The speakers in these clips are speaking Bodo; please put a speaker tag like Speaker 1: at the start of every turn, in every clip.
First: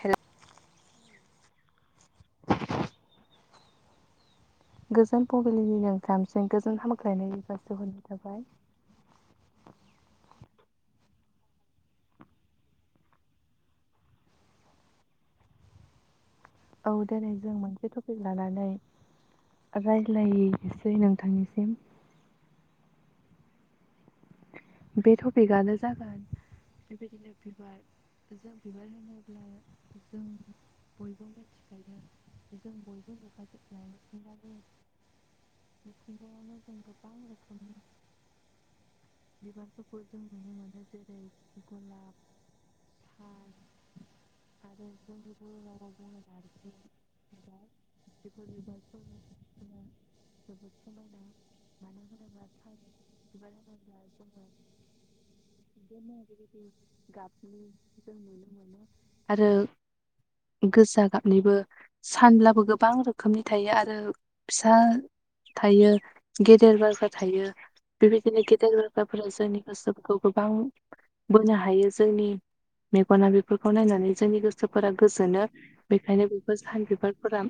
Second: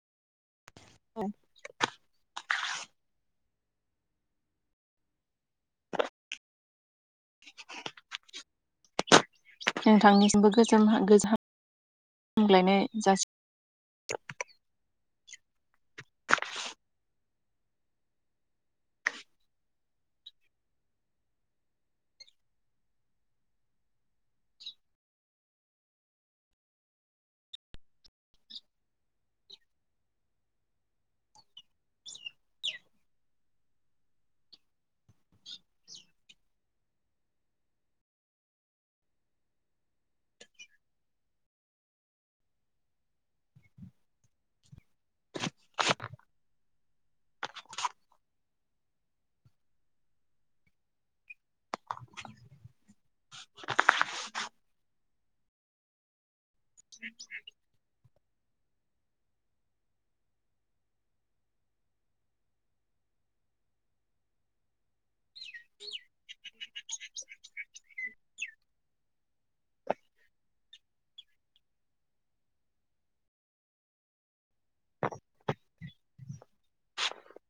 Speaker 1: हेलौ
Speaker 2: औ [inaudible]
Speaker 1: गोजोन फुंबिलिनि नोंथांजों गोजोन हामख्लायनाय जासिहरनाय थाबाय
Speaker 2: नोंथांनिसिमबो गोजोम हो गोजोन हामग्लायनाय जासि
Speaker 1: दोनै जों मोनसे टपिक लानानै रायज्लायनोसै नोंथांनिसिम बे टपिकआनो जागोन बेबादिनो बेबार जों बिबार होनोब्ला जों बयबो मिथिखायो एदम बयबो बेखाय [inaudible] बिखुनगायावनो जों गोबां रोखोमनि [inaudible] बिबारफोरखौ जों नुनो मोनो जेरै गलाब आर आरो गुबन गुबुन [inaudible] [inaudible] जोबोद समायना मानो होनोब्ला औ [unintelligible] बिदिनो बेबायदि गाबनाय जों नुनो मोनो आरो गोजा गाबनिबो सानब्लाबो गोबां रोखोमनि थायो आरो फिसा थायो गेदेर बारग्रा थायो बेबायदिनो गेदेर बिबाराफोरा जोंनि गोसोफोरखौ गोबां बोनो हायो जोंनि मेगना बेफोरखौ नायनानै जोंनि गोसोफोरा गोजोनो बेखायनो बेफोर जाहोन बिबारफोरा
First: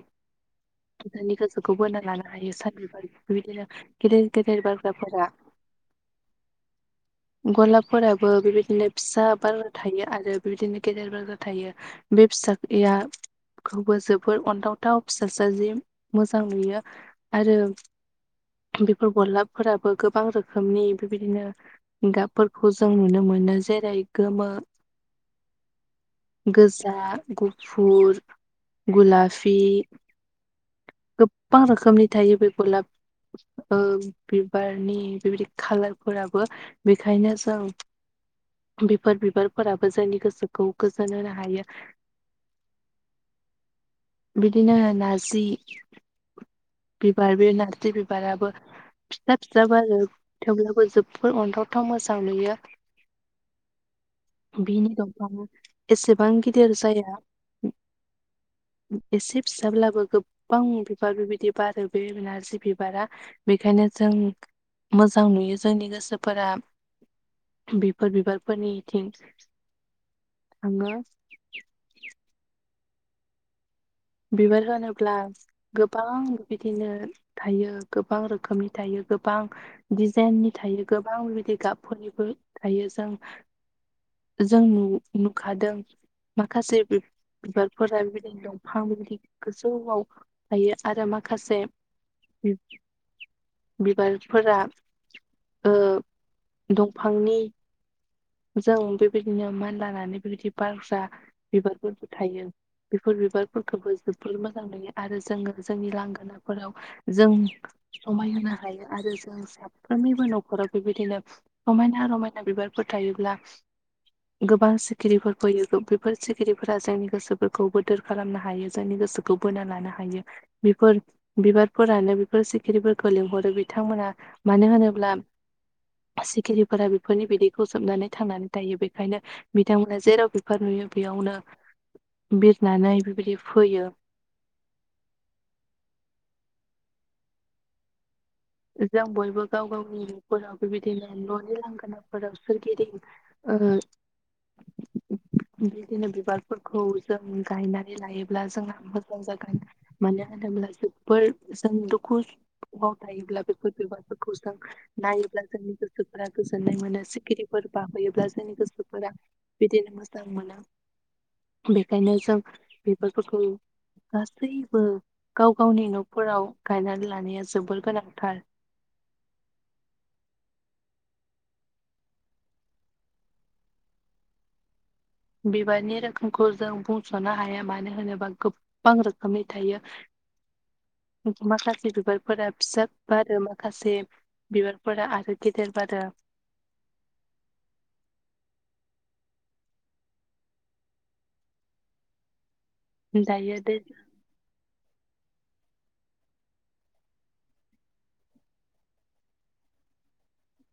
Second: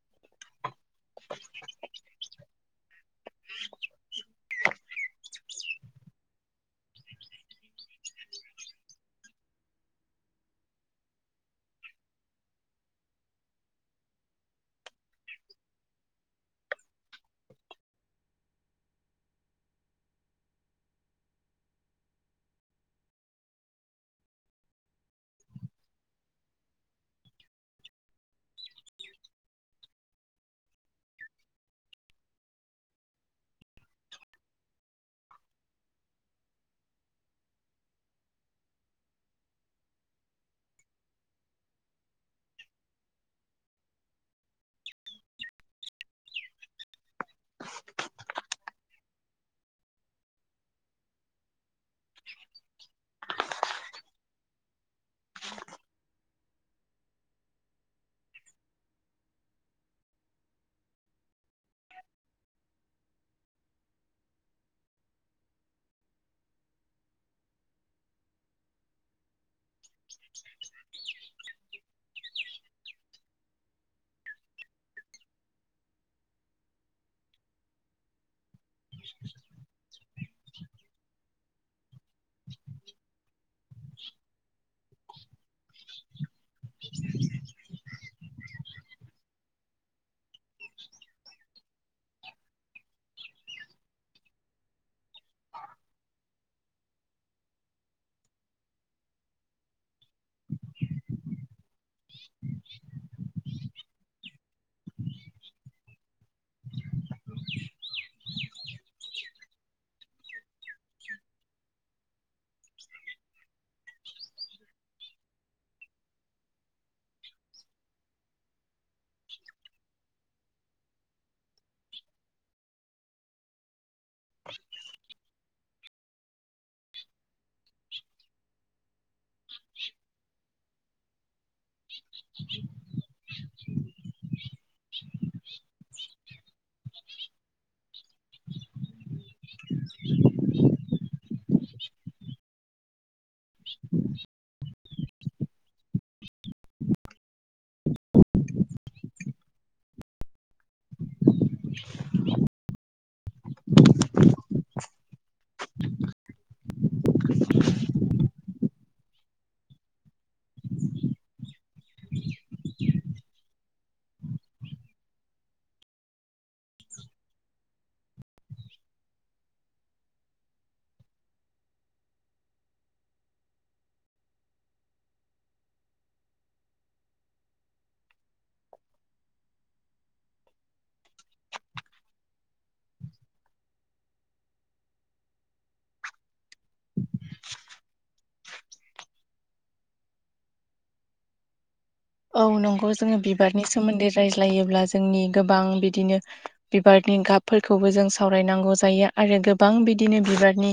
Speaker 1: जोंनि गोसोखौ बोना लानो हायो सानबिबार बिदिनो गेदेर गेदेर बारग्राफोरा [inaudible] गलाबफोराबो बेबादिनो फिसा बारग्रा थायो आरो बेबादिनो गेदेर बारग्रा थायो बे फिसाया खौबो जोबद अन्थावथाव फिसा फिसा जि मोजां नुयो आरो बेफोर गलाबफोराबो गोबां रोखोमनि बेबादिनो गाबफोरखौ जों नुनो मोनो जेरै गोमो गोजा गुफुर गुलाफि गोबां रोखोमनि थायो बे गलाब ओ बिबारनि बेबायदि खालारफोराबो बेखायनो जों बेफोर बिबारफोराबो जोंनि गोसोखौ गोजोन होनो हायो बिदिनो नारजि बिबार बे नारजि बिबाराबो फिसा फिसा बारो थेवब्लाबो जोबोद अनथावथाव मोजां नुयो बिनि दंफांआ एसेबां गिदिर जाया एसे फिसाब्लाबो गोबां बिबार बेबायदि बारो बे नारजि बिबारा बेखायनो जों मोजां नुयो जोंनि गोसोफोरा बेफोर बिबारफोरनिथिं आबा [unintelligible] बिबार होनोब्ला गोबां बिदिनो थायो गोबां रोखोमनि थायो गोबां दिजाइननि थायो गोबां बिबादि गाबफोरनिबो थायो जों जों नु नुखादों माखासे बिबारफोरा बिबायदिनो दं हाम गोजौआव थायो आरो माखासे बिबारफोरा ओ दंफांनि जों बेबायदिनो मान लानानै बेबादि बारग्रा बिबारफोरखौ थायो बेफोर बिबार फोरखौबो जोबोर मोजां नो आरो जोङो जोंनि लांगोनाफोराव हो जों समायहोना हायो आरो जों साफ्रोमनिबो न'खराव बेबायदिनो सममायना रमायना बिबारफोरखौ थायोब्ला गोबां सिखिरिफोर फैयो बेफोर सिखिरिफोरा जोंनि गोसोफोरखौ बोदोर खालामनो हायो। जोंनि गोसोखौ बोना लानो हायो। बेफोर बिबारफोरानो बेफोर सिखिरिफोरखौ लिंहरो बिथांमोना मानो होनोब्ला सिखिरिफोरा बेफोरनि बिदै सोबनानै थांनानै थायो बेखायनो बिथांमोना जेराव बिबार नुयो बेयावनो बिरनानै बेबायदि फैयो। जों बयबो गाव गावनि न'फोराव बेबायदिनो न'नि लांगोनाफोराव सोरगिदिं ओ
Speaker 2: उ [unintelligible]
Speaker 1: [unintelligible] बिदिनो बिबारफोरखौ जों गायनानै लायोब्ला जोंना मोजां जागोन मानो होनोबा जोबोर जों दुखुवाव थायोब्लाबो बेफोर बिबारफोरखौ जों नायोब्ला जोंनि गोसोफोरा गोजोननाय मोनो सिखिरिफोर बाफैयोब्ला जोंनि गोसोफोरा बिदिनो मोजां मोनो। बेखायनो जों बिबारफोरखौ गासैबो गाव गावनि न'खराव गायनानै लानाया जोबोर गोनांथार। बिबारनि रोखोमखौ जों बुंस'नो हाया मानो होनोबा गोबां रोखोमनि थायो। माखासे बिबारफोरा फिसा फिसा बारो माखासे बिबारफोरा आरो गेदेर बारो।
Speaker 2: औ नंगौ जोङो
Speaker 1: दायो
Speaker 2: बिबारनि
Speaker 1: दै
Speaker 2: सोमोन्दै रायज्लायोब्ला जों जोंनि गोबां बिदिनो बिबारनि गाबफोरखौबो जों सावरायनांगौ जायो आरो गोबां बि दिनो बिबारनि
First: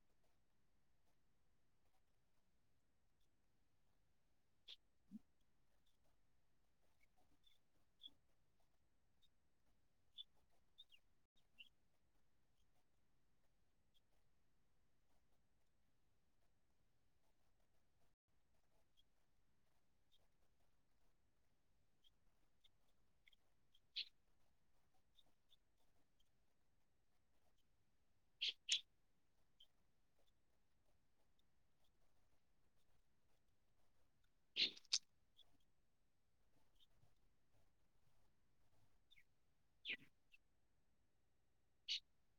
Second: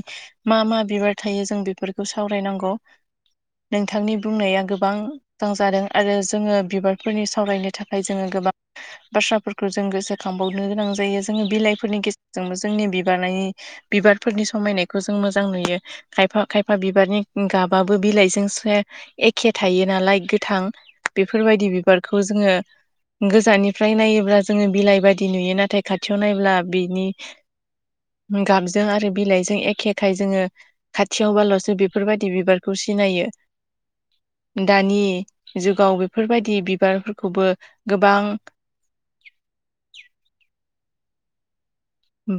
Speaker 2: मा मा बिबार थायो जों बेफोरखौ सावरायनांगौ। नोंथांनि बुंनाया गोबां मोजां जादों। आरो जोङो बिबारफोरनि सावरायनो थाखाय जोङो गोबां बाथ्राफोरखौ जों गोसोखांबावनो गोनां जायो जोङो बिलाइफोरनि गेजेरजोंबो जोंनि बिबारनि बिबारफोरनि समायनायखौ जों मोजां नुयो। खायफा खायफा बिबारनि गाबाबो बिलाइजों एखे थायो नालाय गोथां। बेफोरबायदि बिबारखौ जोङो गोजाननिफ्राय नायोब्ला जोङो बिलाइ बायदि नुयो नाथाय खाथियाव नायब्ला बिनि
Speaker 1: [inaudible]
Speaker 2: गाबजों आरो बिलाइजों जों एखेखाय जोङो खाथियावबाल'सो बेफोरबायदि बिबारखौ सिनायो। दानि जुगाव बेफोरबायदि बिबारफोरखौबो गोबां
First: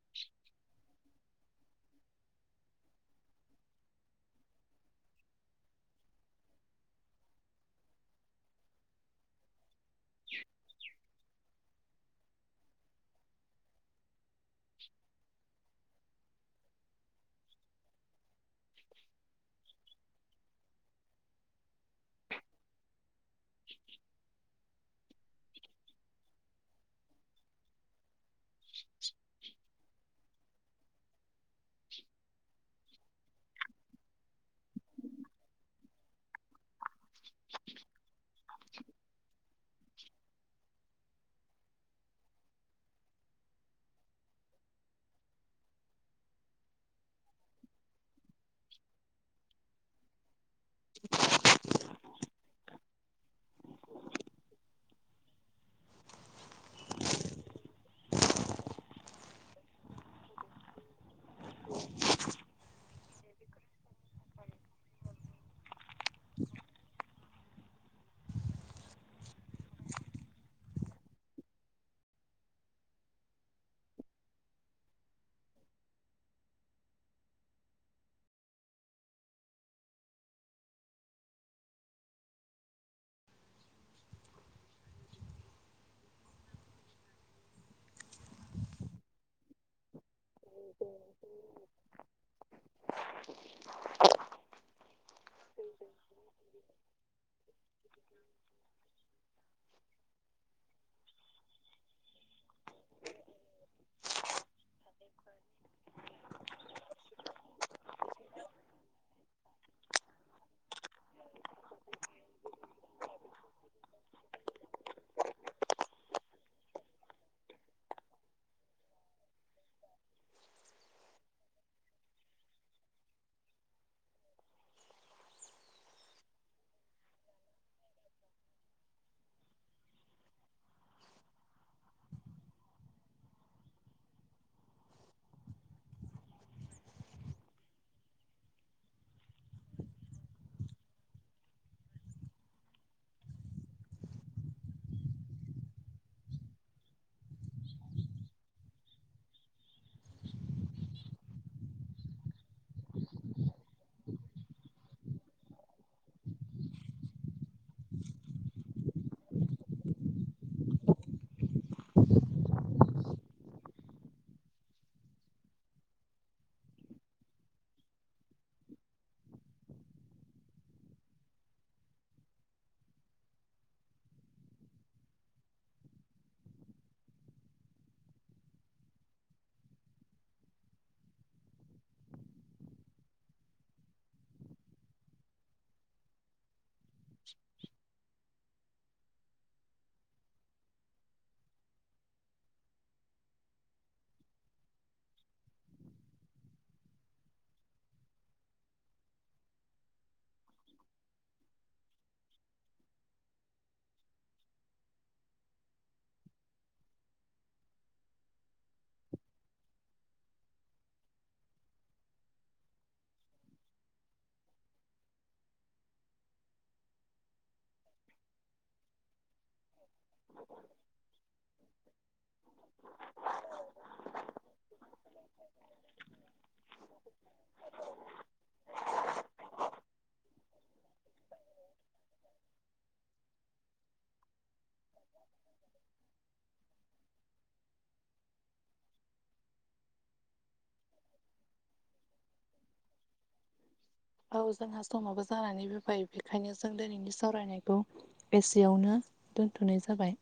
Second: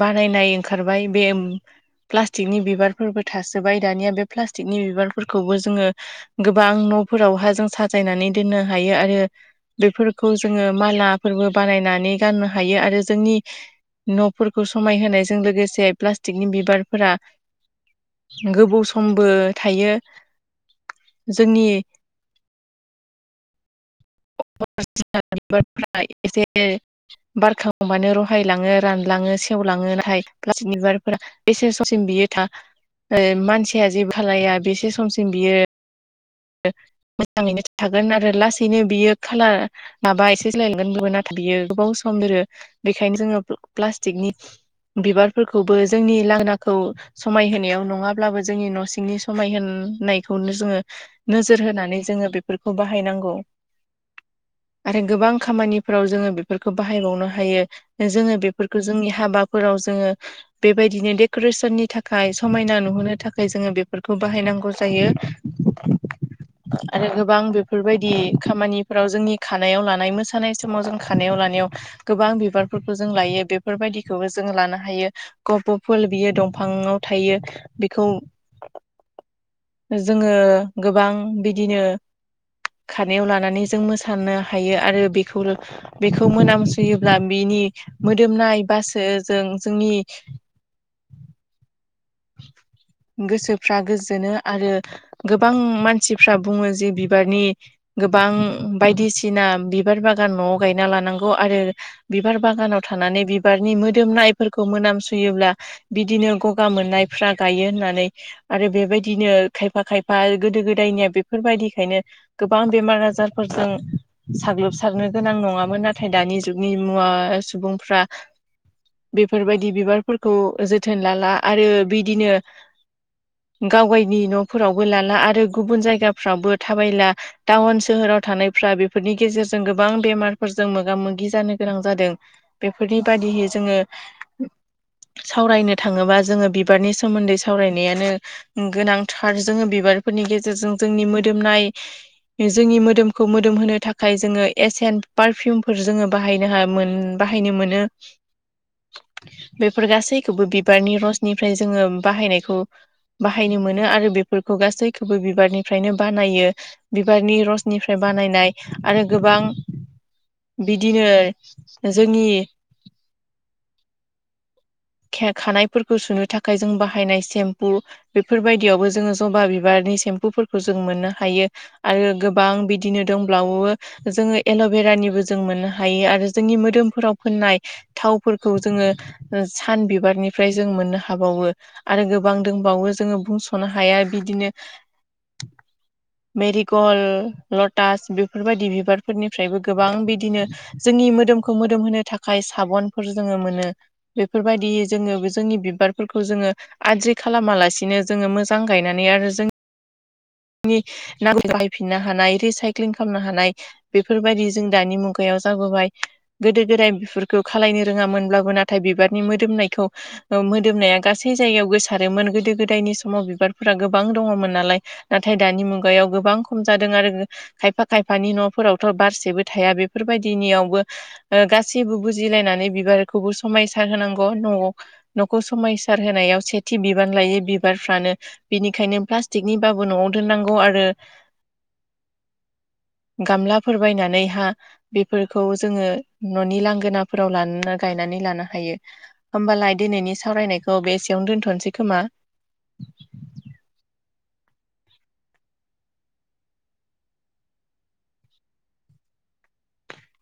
Speaker 2: बानायनाय ओंखारबाय बे प्लास्टिकनि बिबारफोरबो थासोबाय दानिया बे प्लास्टिकनि बिबारफोरखौबो जोङो गोबां न'फोरावहा जों साजायनानै दोननो हायो आरो बेफोरखौ जोङो मालाफोरबो बानायनानै गाननो हायो आरो जोंनि न' फोरखौ समायहोनायजों लोगोसे प्लास्टिकनि बिबारफोरा गोबौ समबो थायो। जोंनि
Speaker 1: [inaudible]
Speaker 2: [unintelligible] बिबारफोरा एसे बारखांबानो हायलाङो रानलाङो सेवलाङो नाथाय प्लाटिकनि बिबारफोरा बेसे समसिम बियो था ओ मानसिया जे खालाया बेसे समसिम बियो मोजाङैनो थागोन आरो लासैनो बियो खालार माबा एसे सोलायलांगोन बेबो नाथाय बियो गोबाव सम जोरो बेखायनो जोङो प्लास्टिकनि बिबारफोरखौबो जोंनि लांगोनाखौ समायहोनायाव नङाब्लाबो जोंनि न' सिंनि समाय होनायखौ खौनो जोङो नोजोर होनानै जोङो बेफोरखौ बाहायनांगौ। आरो गोबां खामानिफोराव जोङो बेफोरखौ बाहायबावनो हायो जोङो बेफोरखौ जोंनि हाबाफोर राव जोङो बेबायदिनो क्रेसननि थाखाय समायना नुहोनो थाखाय जोङो बेफोरखौ बाहायनांगौ जायो
Speaker 1: [inaudible]
Speaker 2: आरो गोबां बेफोरबायदि खामानिफोराव जोंनि खानायाव लानाय मोसानाय समाव जों खानायाव लानायाव गोबां बिबारफोरखौ जों लायो बेफोरबायदिखौबो जों लानो हायो गफ' फुल बियो दंफां थायो बेखौ
Speaker 1: [inaudible]
Speaker 2: जोङो गोबां बिदिनो खारनायाव लानानै जों मोसानो हायो आरो बेखौ बेखौ मोनामसुयोब्ला बि नि मोदोमनाय बासो जों जोंनि
Speaker 1: [inaudible]
Speaker 2: गोसोफ्रा गोजोनो आरो गोबां मानसिफ्रा बुङो जे बिबारनि गोबां बायदिसिना बिबार बागान न'आव गायना लानांगौ आरो दोमनायफोरखौ मोनामसुयोब्ला बिदिनो गगा मोननाय फ्रा गायो होननानै आरो बेबायदिनो खायफा खायफा गोदो गोदायनिया बेफोरबायदिखायनो गोबां बेमार आजारफोरजों साग्लोबसारनो गोनां नङामोन नाथाय दानि जुगनि मुङाव सुबुंफ्रा बेफोरबायदि बिबारफोरखौ जोथोन लाला आरो बिदिनो गाव गावनि नफोरावबो लाला आरो गुबुन जायगाफ्रावबो थाबायला टाउन सोहोराव थानायफ्रा बेफोरनि गेजेरजों गोबां बेमारफोरजों मोगा मोगि जानो गोनां जादों बेफोरनि बाय जोंङो सावरायनो थाङोबा जों बिबारनि सोमोन्दै सावरायनायानो गोनांथार जोङो बिबारफोरनि गेजेरजों जोंनि मोदोमनाय [inaudible] जोंनि मोदोमखौ मोदोम होनो थाखाय जोङो एसियेन पारफिउमफोर जोङो बाहायनो हायो मोन बाहायनो मोनो बेफोर गासैखौबो बिबारनि रसनि ओमफ्राय जोङो बाहायनायखौ बाहायनो मोनो आरो बेफोरखौ गासैखौबो बिबारनिफ्रायनो बानायो बिबारनि रसनिफ्राय बानायनाय आरो गोबां बिदिनो जोंनि
Speaker 1: [inaudible]
Speaker 2: खानायफोरखौ सुनो थाखाय जों बाहायनाय सेम्पु बेफोरबायदियावबो जोङो जबा बिबार सेम्पुफोरखौ जों मोननो हायो आरो गोबां बिदिनो दंबावो जोङो एल'बेरा बो जों मोननो हायो आरो जोंनि मोदोमफोराव फोननाय थावफोरखौ जोङो सान बिबारनिफ्राय जों मोननो हाबावो आरो गोबां दंबावो जोङो बुंस'नो हाया बिदिनो
Speaker 1: [unintelligible]
Speaker 2: मेरिकल लटास बे फोरबायदि बिबारफोरनिफ्रायबो गोबां बिदिनो जोंनि मोदोमखौ मोदोम होनो थाखाय साबनफोर जोङो मोनो बेफोरबायदियै जोङो जोंनि बिबारफोरखौ जोङो आद्रि खालामालासिनो जोङो मोजां गायनानै आरो जों नि खौ बाहायफिननो हानाय रिसाइक्लिं खालामनो हानाय बेफोरबायदि जों दानि मुगायाव जाबोबाय गोदो गोदाय बेफोरखौ खालायनो रोङा मोनब्ला बो नाथाय बिबारनि मोदोमनायखौ मोदोमनाया गासै जायगायाव गोसारोमोन गोदो गोदायनि समाव बिबारफोरा गोबां दङमोन नालाय नाथाय दानि मुगायाव गोबां खम जादों आरो खायफा खायफानि न'फोरावथ' बारसेबो थाया बे बेफोरबायदिनियावबो गासैबो बुजिलायनानै बिबारखौबो समायसार होनांगौ न'आव न'खौ समायसार होनायाव सेथि बिबान लायो बिबारफ्रानो बिनिखायनो प्लास्टिकनि बा न'आव दोनांगौ आरो गामलाफोर बायनानै बेफोरखौ जोङो न'नि लांगोनाफोराव गायनानै लानो हायो हमबा होमबालाय दिनैनि सरायनायखौ बेसेयावनो दोन्थ'नोसै खोमा
Speaker 1: [inaudible] औ जोंहा समाबो जानानै फोयबाय बेखायनो जों दिनैनि सावरायनायखौ एसेयावनो दोनथ'नाय जाबाय